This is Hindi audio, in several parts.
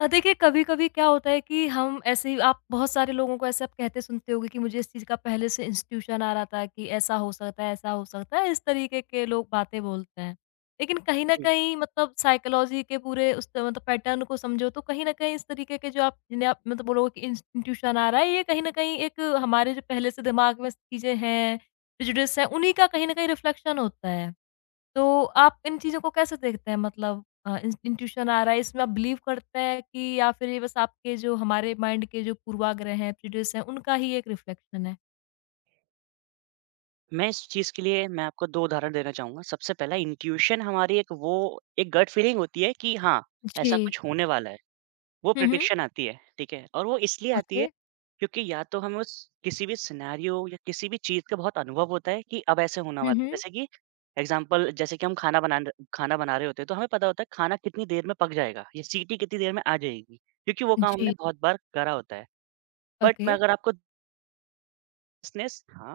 देखिए कभी-कभी क्या होता है कि हम ऐसे ही आप बहुत सारे लोगों को ऐसे आप कहते सुनते होंगे कि मुझे इस चीज़ का पहले से इंस्टीट्यूशन आ रहा था कि ऐसा हो सकता है, ऐसा हो सकता है, इस तरीके के लोग बातें बोलते हैं। लेकिन कहीं न जी, कहीं मतलब साइकोलॉजी के पूरे मतलब पैटर्न को समझो तो कहीं न कहीं इस तरीके के जो आप जिन्हें आप मतलब बोलोगे कि इंस्टीट्यूशन आ रहा है, ये कहीं न कहीं एक हमारे जो पहले से दिमाग में चीज़ें हैं, प्रेजुडिस है, उन्हीं का कहीं न कहीं रिफ्लेक्शन होता है। तो आप इन चीज़ों को कैसे देखते हैं? मतलब इन इंट्यूशन आ रहा है, इसमें आप बिलीव करते हैं कि या फिर ये बस आपके जो हमारे माइंड के जो पूर्वाग्रह हैं, प्रेjuडिce हैं, उनका ही एक रिफ्लेक्शन है? मैं इस चीज़ के लिए मैं आपको 2 उदाहरण देना चाहूँगा। सबसे पहला, इंट्यूशन हमारी एक गट फीलिंग होती है कि हाँ, ऐसा जी। कुछ होने वाला है। वो हुँ, हुँ। प्रेडिक्शन आती है, ठीक है? और वो इसलिए आती ओके। है क्योंकि या तो हमें उस किसी भी सिनेरियो या किसी भी चीज़ का बहुत अनुभव होता है कि अब ऐसे होने हुँ, वाला है। हुँ। जैसे कि एग्ज़ाम्पल, जैसे कि हम खाना बना रहे होते हैं, तो हमें पता होता है खाना कितनी देर में पक जाएगा या सीटी कितनी देर में आ जाएगी, क्योंकि वो काम हमने जी, बहुत बार करा होता है। But okay. मैं अगर आपको बायसनेस, हाँ,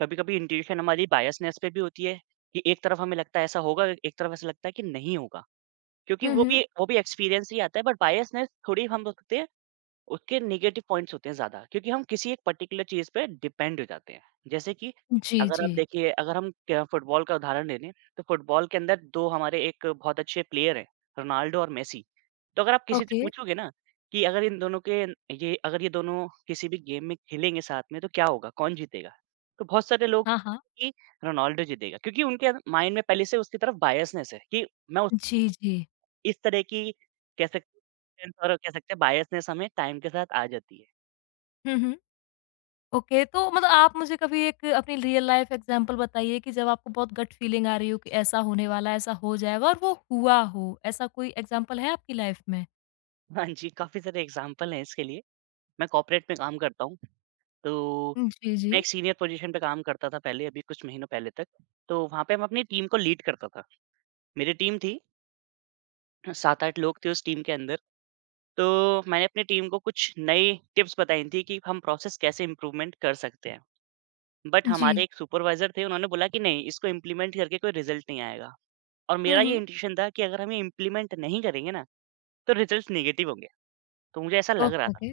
कभी-कभी इंट्यूशन हमारी बायसनेस पे भी होती है कि एक तरफ हमें लगता है ऐसा होगा, एक तरफ ऐसा लगता है कि नहीं होगा। क्योंकि हुँ, वो हुँ। भी वो भी एक्सपीरियंस ही आता है, बट बायसनेस थोड़ी हम बोल सकते हैं, उसके नेगेटिव पॉइंट्स होते हैं ज़्यादा, क्योंकि हम किसी एक पर्टिकुलर चीज़ पे डिपेंड हो जाते हैं। जैसे कि जी, अगर आप जी। देखिए, अगर हम क्या फुटबॉल का उदाहरण ले लें, तो फुटबॉल के अंदर 2 हमारे एक बहुत अच्छे प्लेयर हैं, रोनाल्डो और मेसी। तो अगर आप किसी से ओके। पूछोगे ना कि अगर इन दोनों के ये अगर ये दोनों किसी भी गेम में खेलेंगे साथ में तो क्या होगा? कौन जीतेगा? तो बहुत सारे लोग हाँ, हाँ। कि रोनाल्डो जीतेगा, क्योंकि उनके माइंड में पहले से उसकी तरफ बायसनेस है कि मैं उस जी, जी। इस तरह की कह सकते कह सकते हैं बायसनेस हमें टाइम के साथ आ जाती है। हुँ, हुँ। ओके, तो मतलब आप मुझे कभी एक अपनी रियल लाइफ़ एग्ज़ाम्पल बताइए कि जब आपको बहुत गट फीलिंग आ रही हो कि ऐसा होने वाला है, ऐसा हो जाएगा और वो हुआ हो। ऐसा कोई एग्ज़ाम्पल है आपकी लाइफ़ में? हाँ जी, काफ़ी सारे एग्ज़ाम्पल हैं इसके लिए। मैं कॉर्पोरेट में काम करता हूँ, तो जी, मैं जी। एक सीनियर पोज़ीशन पे काम करता था पहले, अभी कुछ महीनों पहले तक। तो वहाँ पे मैं अपनी टीम को लीड करता था। मेरी टीम थी, 7-8 लोग थे उस टीम के अंदर। तो मैंने अपनी टीम को कुछ नई टिप्स बताई थी कि हम प्रोसेस कैसे इम्प्रूवमेंट कर सकते हैं। बट जी। हमारे एक सुपरवाइज़र थे, उन्होंने बोला कि नहीं, इसको इम्प्लीमेंट करके कोई रिज़ल्ट नहीं आएगा। और हुँ, मेरा ये हुँ। इंटेंशन था कि अगर हम ये इम्प्लीमेंट नहीं करेंगे ना, तो रिजल्ट्स नेगेटिव होंगे। तो मुझे ऐसा लग रहा ओके, था ओके।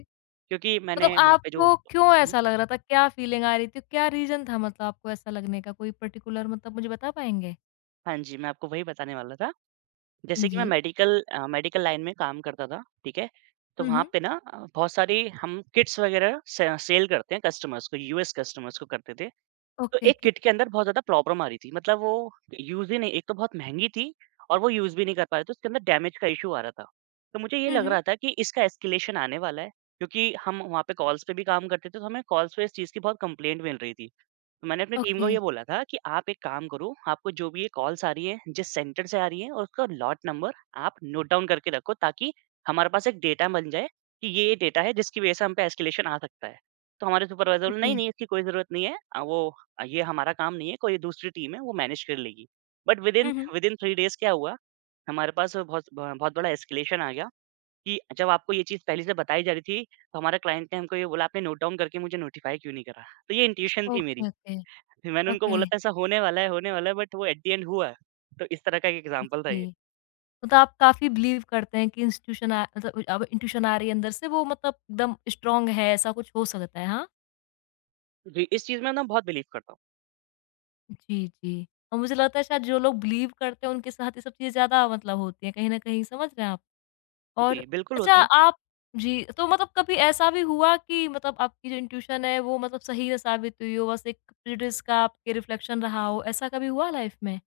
क्योंकि मतलब मैंने वहाँ पे जो आपको क्यों हुँ। ऐसा लग रहा था? क्या फीलिंग आ रही थी? क्या रीज़न था मतलब आपको ऐसा लगने का? कोई पर्टिकुलर मतलब मुझे बता पाएँगे? हाँ जी, मैं आपको वही बताने वाला था। जैसे कि मैं जी। मेडिकल, मेडिकल लाइन में काम करता था, ठीक है? तो हुँ, वहाँ हुँ। पे ना, बहुत सारी हम किट्स वग़ैरह से सेल करते हैं कस्टमर्स को, यूएस कस्टमर्स को करते थे। तो ओके, एक ओके। किट के अंदर बहुत ज़्यादा प्रॉब्लम आ रही थी। मतलब वो यूज़ ही नहीं, एक तो बहुत महँगी थी और वो यूज़ भी नहीं कर पा रहे थे। उसके अंदर डैमेज का इश्यू आ रहा था। तो मुझे ये हुँ, लग हुँ। रहा था कि इसका एस्केलेशन आने वाला है, क्योंकि हम वहाँ पे कॉल्स पे भी काम करते थे, तो हमें कॉल्स पे इस चीज़ की बहुत कंप्लेंट मिल रही थी। मैंने अपनी टीम को ओके, ये बोला था कि आप एक काम करो, आपको जो भी ये कॉल्स आ रही है, जिस सेंटर से आ रही है और उसका लॉट नंबर आप नोट डाउन करके रखो, ताकि हमारे पास एक डेटा बन जाए कि ये डेटा है जिसकी वज़ह से हम पे एस्केलेशन आ सकता है। तो हमारे सुपरवाइज़र बोले ओके। नहीं, नहीं इसकी कोई ज़रूरत नहीं है, ये हमारा काम नहीं है, कोई दूसरी टीम है वो मैनेज कर लेगी। बट विदिन हुँ, हुँ। विदिन 3 डेज़ क्या हुआ, हमारे पास बहुत बड़ा एस्केलेशन आ गया कि जब आपको ये चीज़ पहले से बताई जा रही थी, तो हमारे क्लाइंट ने हमको ये बोला, आपने नोट डाउन करके मुझे नोटिफ़ाई क्यों नहीं करा? तो ये इंट्यूशन थी मेरी। ओके, ओके, मैंने उनको ओके। बोला था ऐसा होने वाला है, होने वाला है, बट वो एट द एंड हुआ है। तो इस तरह का एक एग्ज़ाम्पल था ये। जी। मतलब आप काफ़ी बिलीव करते हैं कि इंस्टीट्यूशन मतलब अब इंट्यूशन आ रही है अंदर से वो मतलब एकदम स्ट्रॉन्ग है, ऐसा कुछ हो सकता है, हाँ? जी, इस चीज़ में ना बहुत बिलीव करता हूँ। जी, जी। और मुझे लगता है शायद जो लोग बिलीव करते हैं उनके साथ ये सब चीज़ें ज़्यादा मतलब होती हैं, कहीं न कहीं समझ रहे हैं आप? और जी, बिल्कुल अच्छा होती है। आप जी, तो मतलब कभी ऐसा भी हुआ कि मतलब आपकी जो इंट्यूशन है वो मतलब सही ना साबित हुई हो, बस एक प्रेजुडिस का आपके रिफ्लेक्शन रहा हो, ऐसा कभी हुआ लाइफ में?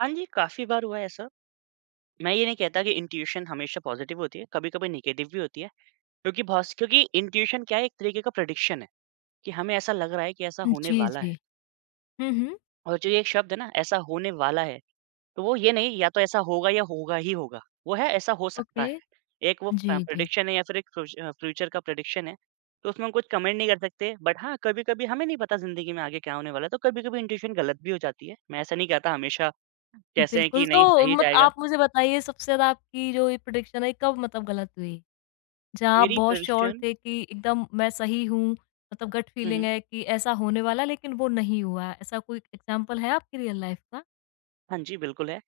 हाँ जी, काफ़ी बार हुआ है ऐसा। मैं ये नहीं कहता कि इंट्यूशन हमेशा पॉज़िटिव होती है, कभी-कभी नेगेटिव भी होती है। क्योंकि बहुत, क्योंकि इंट्यूशन क्या है, एक तरीके का प्रेडिक्शन है कि हमें ऐसा लग रहा है कि ऐसा होने जी, वाला है। जी। हुँ, हुँ। और जो ये एक शब्द है ना, ऐसा होने वाला है, तो वो ये नहीं या तो ऐसा होगा या होगा ही होगा, वो है ऐसा हो सकता ओके। है। एक वो, जी, जी। प्रेडिक्शन है, या फिर एक फ्यूचर का प्रेडिक्शन है, तो उसमें हम कुछ कमेंट नहीं कर सकते। बट हाँ, कभी-कभी हमें नहीं पता ज़िंदगी में आगे क्या होने वाला है, तो कभी-कभी इंट्यूशन गलत भी हो जाती है। मैं ऐसा नहीं कहता हमेशा कैसे हैं बिल्कुल, कि नहीं तो सही मत जाएगा। आप मुझे बताइए सबसे ज़्यादा आपकी जो ये प्रेडिक्शन है, कब मतलब गलत हुई? जहाँ आप मेरी बहुत श्योर प्रेडिक्शन। थे कि एकदम मैं सही हूँ, मतलब गट हुँ, फीलिंग हुँ। है कि ऐसा होने वाला है, लेकिन वो नहीं हुआ। ऐसा कोई एग्ज़ाम्पल है आपकी रियल लाइफ़ का? हाँ जी, बिल्कुल है।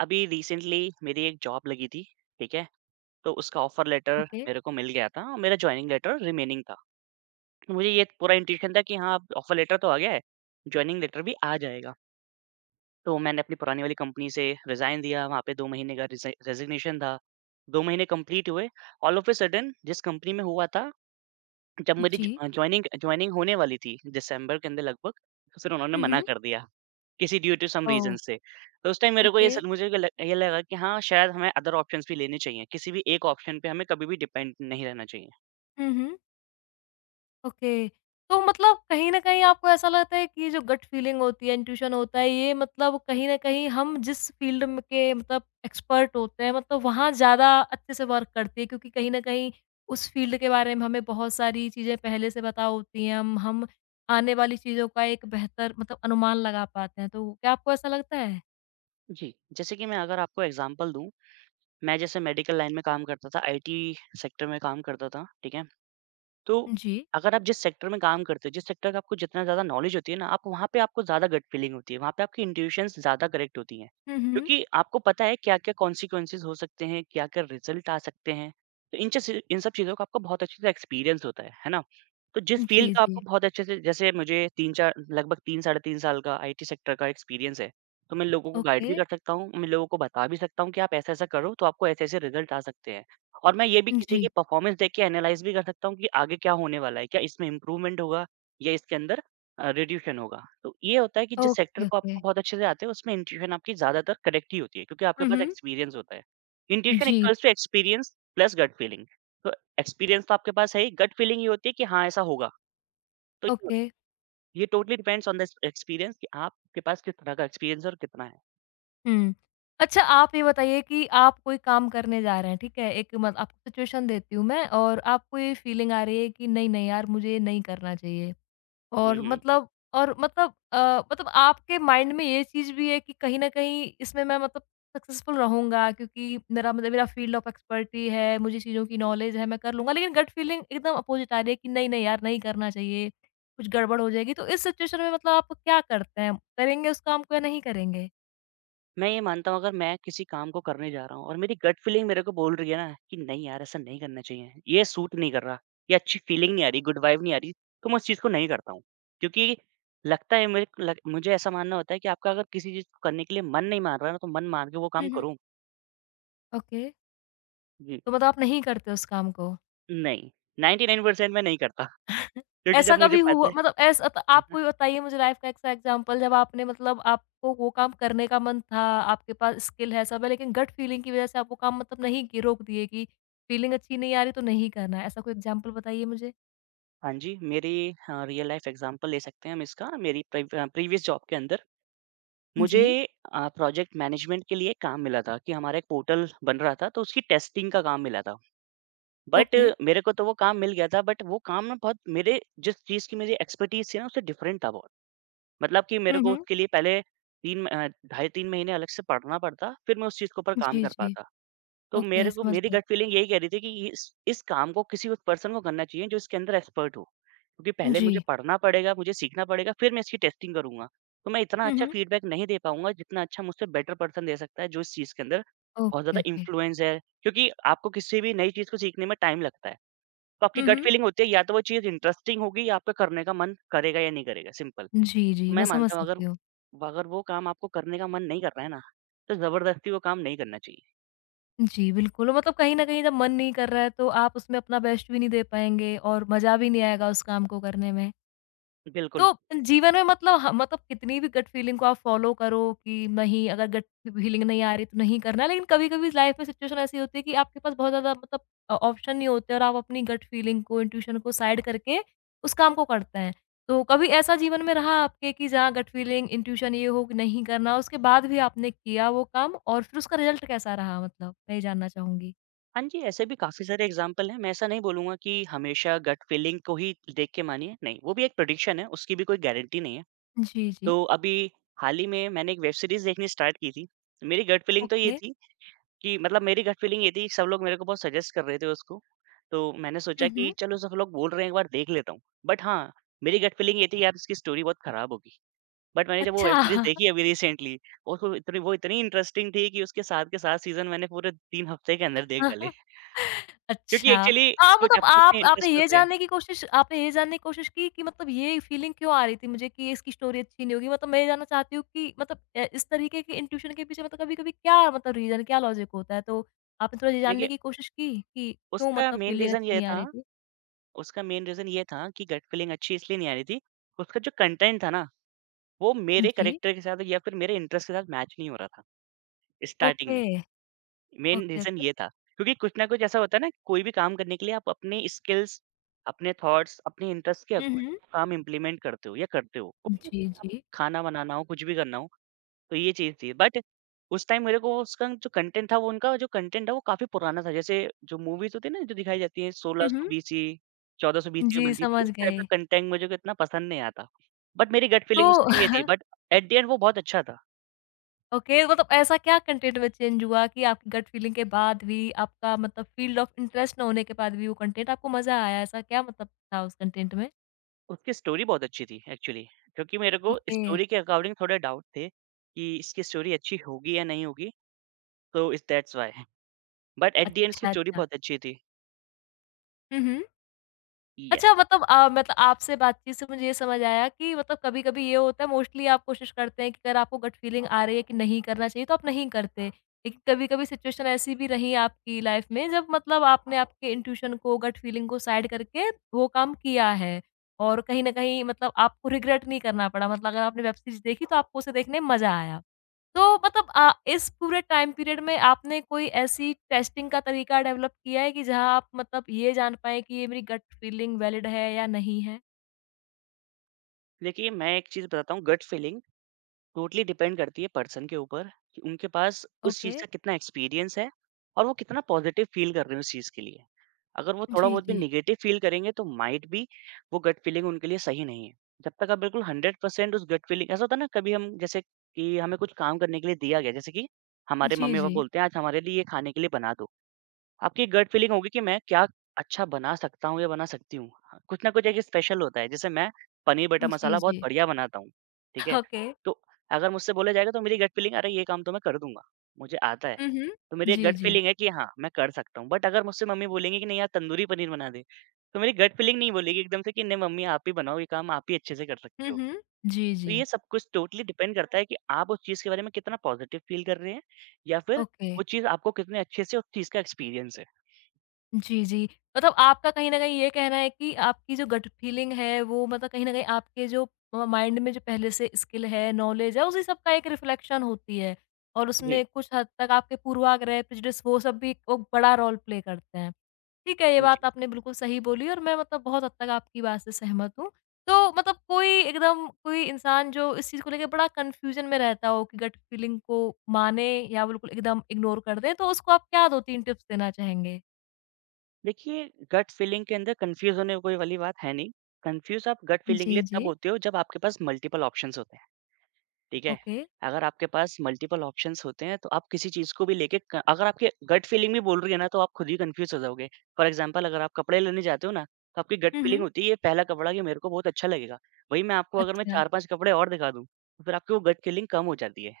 अभी रिसेंटली मेरी एक जॉब लगी थी, ठीक है? तो उसका ऑफर लेटर ओके। मेरे को मिल गया था और मेरा जॉइनिंग लेटर रिमेनिंग था। मुझे ये पूरा इंट्यूशन था कि हाँ, अब ऑफ़र लेटर तो आ गया है, जॉइनिंग लेटर भी आ जाएगा। तो मैंने अपनी पुरानी वाली कंपनी से रिज़ाइन दिया, वहाँ पे 2 महीने का रिज़ा रेज़िग्नेशन था। 2 महीने कंप्लीट हुए, ऑल ऑफ अ सडन जिस कंपनी में हुआ था, जब मेरी जी। ज जॉइनिंग जॉइनिंग होने वाली थी, दिसंबर के अंदर लगभग, तो फिर उन्होंने हुँ, मना हुँ। कर दिया, किसी due to some oh! Reason से। तो उस टाइम मेरे को ये ओके। स मुझे ये लगा कि हाँ, शायद हमें अदर ऑप्शंस भी लेने चाहिए, किसी भी एक ऑप्शन पे हमें कभी भी डिपेंड नहीं रहना चाहिए। हुँ, हुँ। ओके। तो मतलब कहीं न कहीं आपको ऐसा लगता है कि ये जो गट फीलिंग होती है, इंट्यूशन होता है, ये मतलब कहीं न कहीं हम जिस फील्ड में के मतलब एक्सपर्ट होते हैं, मतलब वहाँ ज़्यादा अच्छे से वर्क करती है क्योंकि कहीं न कहीं उस फील्ड के बारे में हमें बहुत सारी चीज़ें पहले से पता होती हैं। हम आने वाली चीज़ों का एक बेहतर मतलब अनुमान लगा पाते हैं। तो क्या आपको ऐसा लगता है? जी, जैसे कि मैं अगर आपको एग्ज़ाम्पल दूँ, मैं जैसे मेडिकल लाइन में काम करता था, आईटी सेक्टर में काम करता था, ठीक है? तो जी। अगर आप जिस सेक्टर में काम करते हो, जिस सेक्टर का आपको जितना ज़्यादा नॉलेज होती है ना, आप वहाँ पे आपको ज़्यादा गट फीलिंग होती है, वहाँ पे आपकी इंट्यूशंस ज़्यादा करेक्ट होती हैं। हुँ, हुँ। क्योंकि आपको पता है क्या-क्या कॉन्सिक्वेंसेज़ हो सकते हैं, क्या-क्या रिज़ल्ट आ सकते हैं। तो इन सब चीज़ों का आपको बहुत अच्छे से एक्सपीरियंस होता है ना? तो जिस फ़ील्ड जी, का आपको जी। बहुत अच्छे से, जैसे मुझे 3-4, लगभग 3, साढ़े 3 साल का आईटी सेक्टर का एक्सपीरियंस है। तो मैं लोगों को गाइड ओके। भी कर सकता हूँ, मैं लोगों को बता भी सकता हूँ कि आप ऐसा-ऐसा करो तो आपको ऐसे-ऐसे रिज़ल्ट आ सकते हैं। और मैं ये भी किसी जी। की परफ़ॉर्मेंस देख के एनालाइज़ भी कर सकता हूँ कि आगे क्या होने वाला है, क्या इसमें इम्प्रूवमेंट होगा या इसके अंदर रिड्यूशन होगा। तो ये होता है कि जिस सेक्टर ओके, को आपको ओके। बहुत अच्छे से आते हैं, उसमें इंट्यूशन आपकी ज़्यादातर करेक्ट ही होती है, क्योंकि आपके हुँ, पास हुँ। एक्सपीरियंस होता है। इंट्यूशन जी, equals to experience plus gut feeling. तो एक्सपीरियंस तो आपके पास है ही, गट फीलिंग ये होती है कि हाँ, ऐसा होगा। तो ये ओके। ये totally depends on the experience कि आपके पास किस तरह का एक्सपीरियंस है और कितना है। हुँ। अच्छा आप ये बताइए कि आप कोई काम करने जा रहे हैं, ठीक है? एक मत आपको सिचुएशन देती हूँ मैं और आपको ये फीलिंग आ रही है कि नहीं, नहीं यार मुझे ये नहीं करना चाहिए। हुँ, और हुँ। मतलब और मतलब मतलब आपके माइंड में ये चीज़ भी है कि कहीं न कहीं इसमें मैं मतलब सक्सेसफुल रहूँगा क्योंकि मेरा मतलब मेरा फ़ील्ड ऑफ एक्सपर्टी है, मुझे चीज़ों की नॉलेज है, मैं कर लूँगा। लेकिन गट फीलिंग एकदम अपोज़िट आ रही है कि नहीं, नहीं यार नहीं करना चाहिए, कुछ गड़बड़ हो जाएगी। तो इस सिचुएशन में मतलब आप क्या करते हैं? करेंगे उस काम को या नहीं करेंगे? मैं ये मानता हूँ, अगर मैं किसी काम को करने जा रहा हूँ और मेरी गट फीलिंग मेरे को बोल रही है ना कि नहीं यार, ऐसा नहीं करना चाहिए, ये सूट नहीं कर रहा, ये अच्छी फीलिंग नहीं आ रही, गुड वाइब नहीं आ रही, तो मैं उस चीज़ को नहीं करता हूँ। क्योंकि लगता है मेरे लग मुझे ऐसा मानना होता है कि आपका अगर किसी चीज़ को करने के लिए मन नहीं मान रहा ना तो मन मार के वो काम हुँ, हुँ। करूँ? ओके। जी, तो मतलब आप नहीं करते उस काम को। नहीं, 99% मैं नहीं करता, क्योंकि जब ऐसा मुझे कभी पता हुआ है। मतलब ऐसा त आप हाँ। कोई बताइए मुझे लाइफ़ का ऐसा एग्ज़ाम्पल जब आपने मतलब आपको वो काम करने का मन था, आपके पास स्किल है सब है लेकिन गट फीलिंग की वज़ह से आप वो काम मतलब नहीं किए रोक दिए कि फीलिंग अच्छी नहीं आ रही तो नहीं करना है। ऐसा कोई एग्ज़ाम्पल बताइए मुझे? हाँ जी, मेरी, रियल लाइफ एग्ज़ाम्पल ले सकते हैं हम इसका। मेरी प्रीवियस जॉब के अंदर मुझे, जी, प्रोजेक्ट मैनेजमेंट के लिए काम मिला था कि हमारा एक पोर्टल बन रहा था, तो उसकी टेस्टिंग का काम मिला था। But okay. मेरे को तो वो काम मिल गया था, बट वो काम ना, बहुत मेरे जिस चीज़ की मेरी एक्सपर्टीज़ थी ना उससे डिफरेंट था बहुत। मतलब कि मेरे हुँ, को हुँ। उसके लिए पहले 3, ढाई 3 महीने अलग से पढ़ना पड़ता, फिर मैं उस चीज़ के ऊपर काम जी, कर जी। पाता। तो मेरे ओके, को समझ मेरी गई। गट फीलिंग यही कह रही थी कि ये- इस काम को किसी उस पर्सन को करना चाहिए जो इसके अंदर एक्सपर्ट हो। क्योंकि पहले जी। मुझे पढ़ना पड़ेगा, मुझे सीखना पड़ेगा, फिर मैं इसकी टेस्टिंग करूँगा। तो मैं इतना हुँ, अच्छा हुँ। फीडबैक नहीं दे पाऊँगा जितना अच्छा मुझसे बेटर पर्सन दे सकता है जो इस चीज़ के अंदर बहुत ओके, ज़्यादा ओके। इन्फ्लुएंस है। क्योंकि आपको किसी भी नई चीज़ को सीखने में टाइम लगता है। तो आपकी हुँ, गट हुँ। फीलिंग होती है या तो वो चीज़ इंटरेस्टिंग होगी या आपका करने का मन करेगा या नहीं करेगा, सिंपल। जी, तो जी, मैं मैं समझ मानता हूँ, अगर सकती हूँ। अगर वो काम आपको करने का मन नहीं कर रहा है ना, तो ज़बरदस्ती वो काम नहीं करना चाहिए। जी, बिल्कुल, मतलब कहीं न कहीं जब मन नहीं कर रहा है तो आप उसमें अपना बेस्ट भी नहीं दे पाएँगे और मज़ा भी नहीं आएगा उस काम को करने में। बिल्कुल। तो जीवन में मतलब ह मतलब कितनी भी गट फीलिंग को आप फॉलो करो कि नहीं अगर गट फीलिंग नहीं आ रही तो नहीं करना, लेकिन कभी-कभी लाइफ में सिचुएशन ऐसी होती है कि आपके पास बहुत ज़्यादा मतलब ऑप्शन नहीं होते और आप अपनी गट फीलिंग को, इंट्यूशन को साइड करके उस काम को करते हैं। तो कभी ऐसा जीवन में रहा आपके कि जहाँ गट फीलिंग, इंट्यूशन ये हो कि नहीं करना, उसके बाद भी आपने किया वो काम और फिर उसका रिज़ल्ट कैसा रहा मतलब? मैं ये जानना चाहूँगी। हाँ जी, ऐसे भी काफ़ी सारे एग्ज़ाम्पल हैं। मैं ऐसा नहीं बोलूँगा कि हमेशा गट फीलिंग को ही देख के मानिए, नहीं, वो भी एक प्रेडिक्शन है, उसकी भी कोई गारंटी नहीं है। जी, जी। तो अभी हाल ही में मैंने एक वेब सीरीज़ देखनी स्टार्ट की थी। मेरी गट फीलिंग तो ये ओके। थी कि मतलब, मेरी गट फीलिंग ये थी कि सब लोग मेरे को बहुत सजेस्ट कर रहे थे उसको, तो मैंने सोचा हुँ, कि हुँ। चलो सब लोग बोल रहे हैं, एक बार देख लेता हूँ। बट हाँ, मेरी गट फीलिंग ये थी, यार, इसकी स्टोरी बहुत ख़राब होगी। बट मैंने जब वो वेब अच्छा। सीरीज़ देखी अभी रिसेंटली, उसको इतनी इंटरेस्टिंग थी कि उसके साथ के साथ सीज़न मैंने पूरे 3 हफ़्ते के अंदर देख डाले। क्योंकि अच्छा। एक्चुअली हाँ, कुछ मतलब अपने-अपने आप इंटरेस्ट होते हैं। आपने ये जानने की कोशिश की कि मतलब ये फीलिंग क्यों आ रही थी मुझे कि इसकी स्टोरी अच्छी नहीं होगी? मतलब मैं ये जानना चाहती हूँ कि मतलब इस तरीके के इंट्यूशन के पीछे मतलब कभी-कभी क्या मतलब रीज़न क्या लॉजिक होता है? तो आपने थोड़ा ये जानने देखिए, की कोशिश की कि क्यों उसका मतलब मेन फीलिंग रीज़न अच्छी ये नहीं आ था रही थी? उसका मेन रीज़न ये था कि गट फीलिंग अच्छी इसलिए नहीं आ रही थी, उसका जो कंटेंट था ना, वो मेरे जी। कैरेक्टर के साथ या फिर मेरे इंटरेस्ट के साथ मैच नहीं हो रहा था, स्टार्टिंग ओके। में। Main okay, reason okay. ये था, क्योंकि कुछ ना कुछ ऐसा होता है ना, कोई भी काम करने के लिए आप अपने स्किल्स, अपने थॉट्स, अपने इंटरेस्ट के हुँ, हुँ। अकॉर्डिंग काम इम्प्लीमेंट करते हो या करते हो। कुछ भी जी, आप, जी। खाना बनाना हो, कुछ भी करना हो, तो ये चीज़ थी। बट उस टाइम मेरे को उसका जो कंटेंट था, वो उनका जो कंटेंट है वो काफ़ी पुराना था। जैसे जो मूवीज़ होती है ना, जो दिखाई जाती है हुँ, 1600 हुँ। बीसी, 1400 बीसी में जी, बनती थी। समझ उस टाइप का गए। कंटेंट मुझे इतना पसंद नहीं आता। बट मेरी गट तो फीलिंग उस टाइम ये थी, बट एट द एंड वो बहुत अच्छा था। ओके मतलब ऐसा क्या कंटेंट में चेंज हुआ कि आपकी गट फीलिंग के बाद भी आपका मतलब फ़ील्ड ऑफ इंटरेस्ट ना होने के बाद भी वो कंटेंट आपको मज़ा आया? ऐसा क्या मतलब था उस कंटेंट में? उसकी स्टोरी बहुत अच्छी थी एक्चुअली। क्योंकि मेरे को ओके। स्टोरी के अकॉर्डिंग थोड़े डाउट थे कि इसकी स्टोरी अच्छी होगी या नहीं होगी। तो इस that's why, but at the end उसकी अच्छा, स्टोरी अच्छा। बहुत अच्छी थी। हुँ, हुँ। अच्छा येस। मतलब मतलब आपसे बातचीत से मुझे ये समझ आया कि मतलब कभी-कभी ये होता है मोस्टली आप कोशिश करते हैं कि अगर आपको गट फीलिंग आ रही है कि नहीं करना चाहिए तो आप नहीं करते। लेकिन कभी-कभी सिचुएशन ऐसी भी रही आपकी लाइफ में जब मतलब आपने आपके इंट्यूशन को गट फीलिंग को साइड करके वो काम किया है। और कहीं न कहीं मतलब आपको रिग्रेट नहीं करना पड़ा मतलब अगर आपने वेब सीरीज़ देखी तो आपको उसे देखने में मज़ा आया। तो मतलब इस पूरे टाइम पीरियड में आपने कोई ऐसी टेस्टिंग का तरीका डेवलप किया है कि जहाँ आप मतलब ये जान पाएँ कि ये मेरी गट फीलिंग वैलिड है या नहीं है? देखिए, मैं एक चीज़ बताता हूँ। गट फीलिंग टोटली डिपेंड करती है पर्सन के ऊपर कि उनके पास उस ओके। चीज़ का कितना एक्सपीरियंस है और वो कितना पॉजिटिव फील कर रहे हैं उस चीज़ के लिए। अगर वो थोड़ा जी, बहुत भी जी। नेगेटिव फील करेंगे तो माइट बी वो गट फीलिंग उनके लिए सही नहीं है। जब तक आप बिल्कुल 100% उस गट फीलिंग, ऐसा होता है ना, कभी हम, जैसे कि हमें कुछ काम करने के लिए दिया गया, जैसे कि हमारे जी, मम्मी-पापा जी। बोलते हैं आज हमारे लिए ये खाने के लिए बना दो। आपकी गट फीलिंग होगी कि मैं क्या अच्छा बना सकता हूँ या बना सकती हूँ। हाँ, कुछ ना कुछ एक स्पेशल होता है, जैसे मैं पनीर बटर जी, मसाला बहुत जी। बढ़िया बनाता हूँ, ठीक है? ओके। तो अगर मुझसे बोला जाएगा, तो मेरी गट फीलिंग, अरे ये काम तो मैं कर दूँगा, मुझे आता है। हुँ, हुँ। तो मेरी एक जी, गट जी। फीलिंग है कि हाँ, मैं कर सकता हूँ। बट अगर मुझसे मम्मी बोलेंगी कि नहीं यार तंदूरी पनीर बना दे, तो मेरी गट फीलिंग नहीं बोलेगी एकदम से कि नहीं मम्मी, आप ही बनाओ ये काम, आप ही अच्छे से कर हुँ, सकते हो। हुँ। जी, तो जी। ये सब कुछ टोटली डिपेंड करता है कि आप उस चीज़ के बारे में कितना पॉजिटिव फील कर रहे हैं, या फिर ओके। वो चीज़, आपको कितने अच्छे से उस चीज़ का एक्सपीरियंस है। जी, जी। मतलब आपका कहीं न कहीं ये कहना है कि आपकी जो गट फीलिंग है वो मतलब कहीं न कहीं आपके जो माइंड में जो पहले से स्किल है, नॉलेज है, उसी सब का एक रिफ्लेक्शन होती है और जी, उसमें कुछ हद तक आपके पूर्वाग्रह, प्रेजुडिस वो सब भी एक बड़ा रोल प्ले करते हैं। ठीक है, ये हाँ जी। बात आपने बिल्कुल सही बोली और मैं मतलब बहुत हद तक आपकी बात से सहमत हूँ। तो मतलब कोई एकदम कोई इंसान जो इस चीज़ को लेके बड़ा कन्फ्यूज़न में रहता हो कि गट फीलिंग को माने या बिल्कुल एकदम इग्नोर कर दें, तो उसको आप क्या 2-3 टिप्स देना चाहेंगे? देखिए, गट फीलिंग के अंदर कन्फ्यूज़ होने कोई वाली बात है नहीं। कन्फ्यूज़ आप गट फीलिंग के लिए जी, तब जी। होते हो जब आपके पास मल्टिपल ऑप्शंस होते हैं, ठीक है? ओके। अगर आपके पास मल्टिपल ऑप्शंस होते हैं तो आप किसी चीज़ को भी लेके क अगर आपके गट फीलिंग भी बोल रही है ना, तो आप खुद ही कन्फ्यूज़ हो जाओगे। फॉर एग्ज़ाम्पल, अगर आप कपड़े लेने जाते हो ना, तो आपकी गट हुँ, फीलिंग हुँ। होती है ये पहला कपड़ा, ये मेरे को बहुत अच्छा लगेगा। वहीं मैं आपको, अगर मैं अच्छा। 4-5 कपड़े और दिखा दूँ, तो फिर आपकी वो गट फीलिंग कम हो जाती है।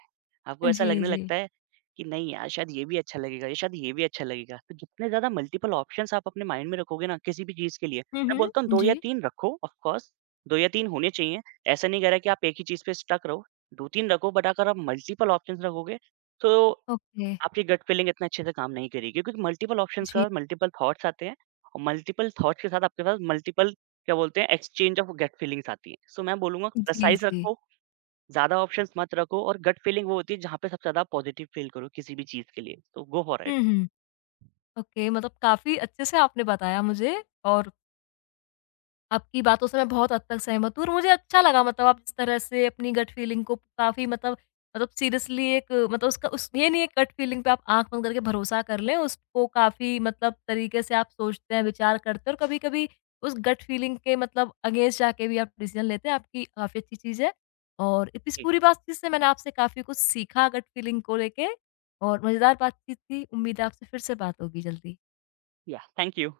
आपको ऐसा जी, लगने जी। लगता है कि नहीं यार शायद ये भी अच्छा लगेगा, या शायद ये भी अच्छा लगेगा। तो जितने ज़्यादा मल्टीपल ऑप्शंस आप अपने माइंड में रखोगे ना किसी भी चीज़ के लिए, हुँ, मैं हुँ। बोलता हूँ 2 या जी। 3 रखो, ऑफ कोर्स 2 या 3 होने चाहिए। ऐसा नहीं कह रहा कि आप एक ही चीज़ पे स्टक रहो, 2-3 रखो, बट अगर आप मल्टीपल ऑप्शंस रखोगे, तो ओके। आपकी गट फीलिंग इतना अच्छे से काम नहीं करेगी, क्योंकि मल्टीपल ऑप्शंस के जी। साथ मल्टीपल थॉट्स आते हैं, और मल्टीपल थॉट्स के साथ आपके पास मल्टीपल, क्या बोलते हैं, एक्सचेंज ऑफ गट फीलिंग्स आती हैं। सो मैं बोलूँगा जी, प्रिसाइज़ जी। रखो, ज़्यादा ऑप्शंस मत रखो, और गट फीलिंग वो होती है जहाँ पे सबसे ज़्यादा पॉजिटिव फील करो किसी भी चीज़ के लिए। तो गो फॉर हुँ, इट। हुँ। ओके मतलब काफ़ी अच्छे से आपने बताया मुझे और आपकी बातों से मैं बहुत हद तक सहमत हूँ और मुझे अच्छा लगा मतलब आप जिस तरह से अपनी गट फ़ीलिंग को काफ़ी मतलब मतलब सीरियसली एक मतलब उसका उस ये नहीं है गट फ़ीलिंग पे आप आँख बंद करके भरोसा कर लें, उसको काफ़ी मतलब तरीके से आप सोचते हैं, विचार करते हैं और कभी-कभी उस गट फ़ीलिंग के मतलब अगेंस्ट जाके भी आप डिसीज़न लेते हैं, आपकी काफ़ी अच्छी चीज़ है। और इस जी, पूरी बातचीत से मैंने आपसे काफ़ी कुछ सीखा गट फ़ीलिंग को लेके और मज़ेदार बातचीत थी। उम्मीद है आपसे फिर से बात होगी जल्दी। या थैंक यू।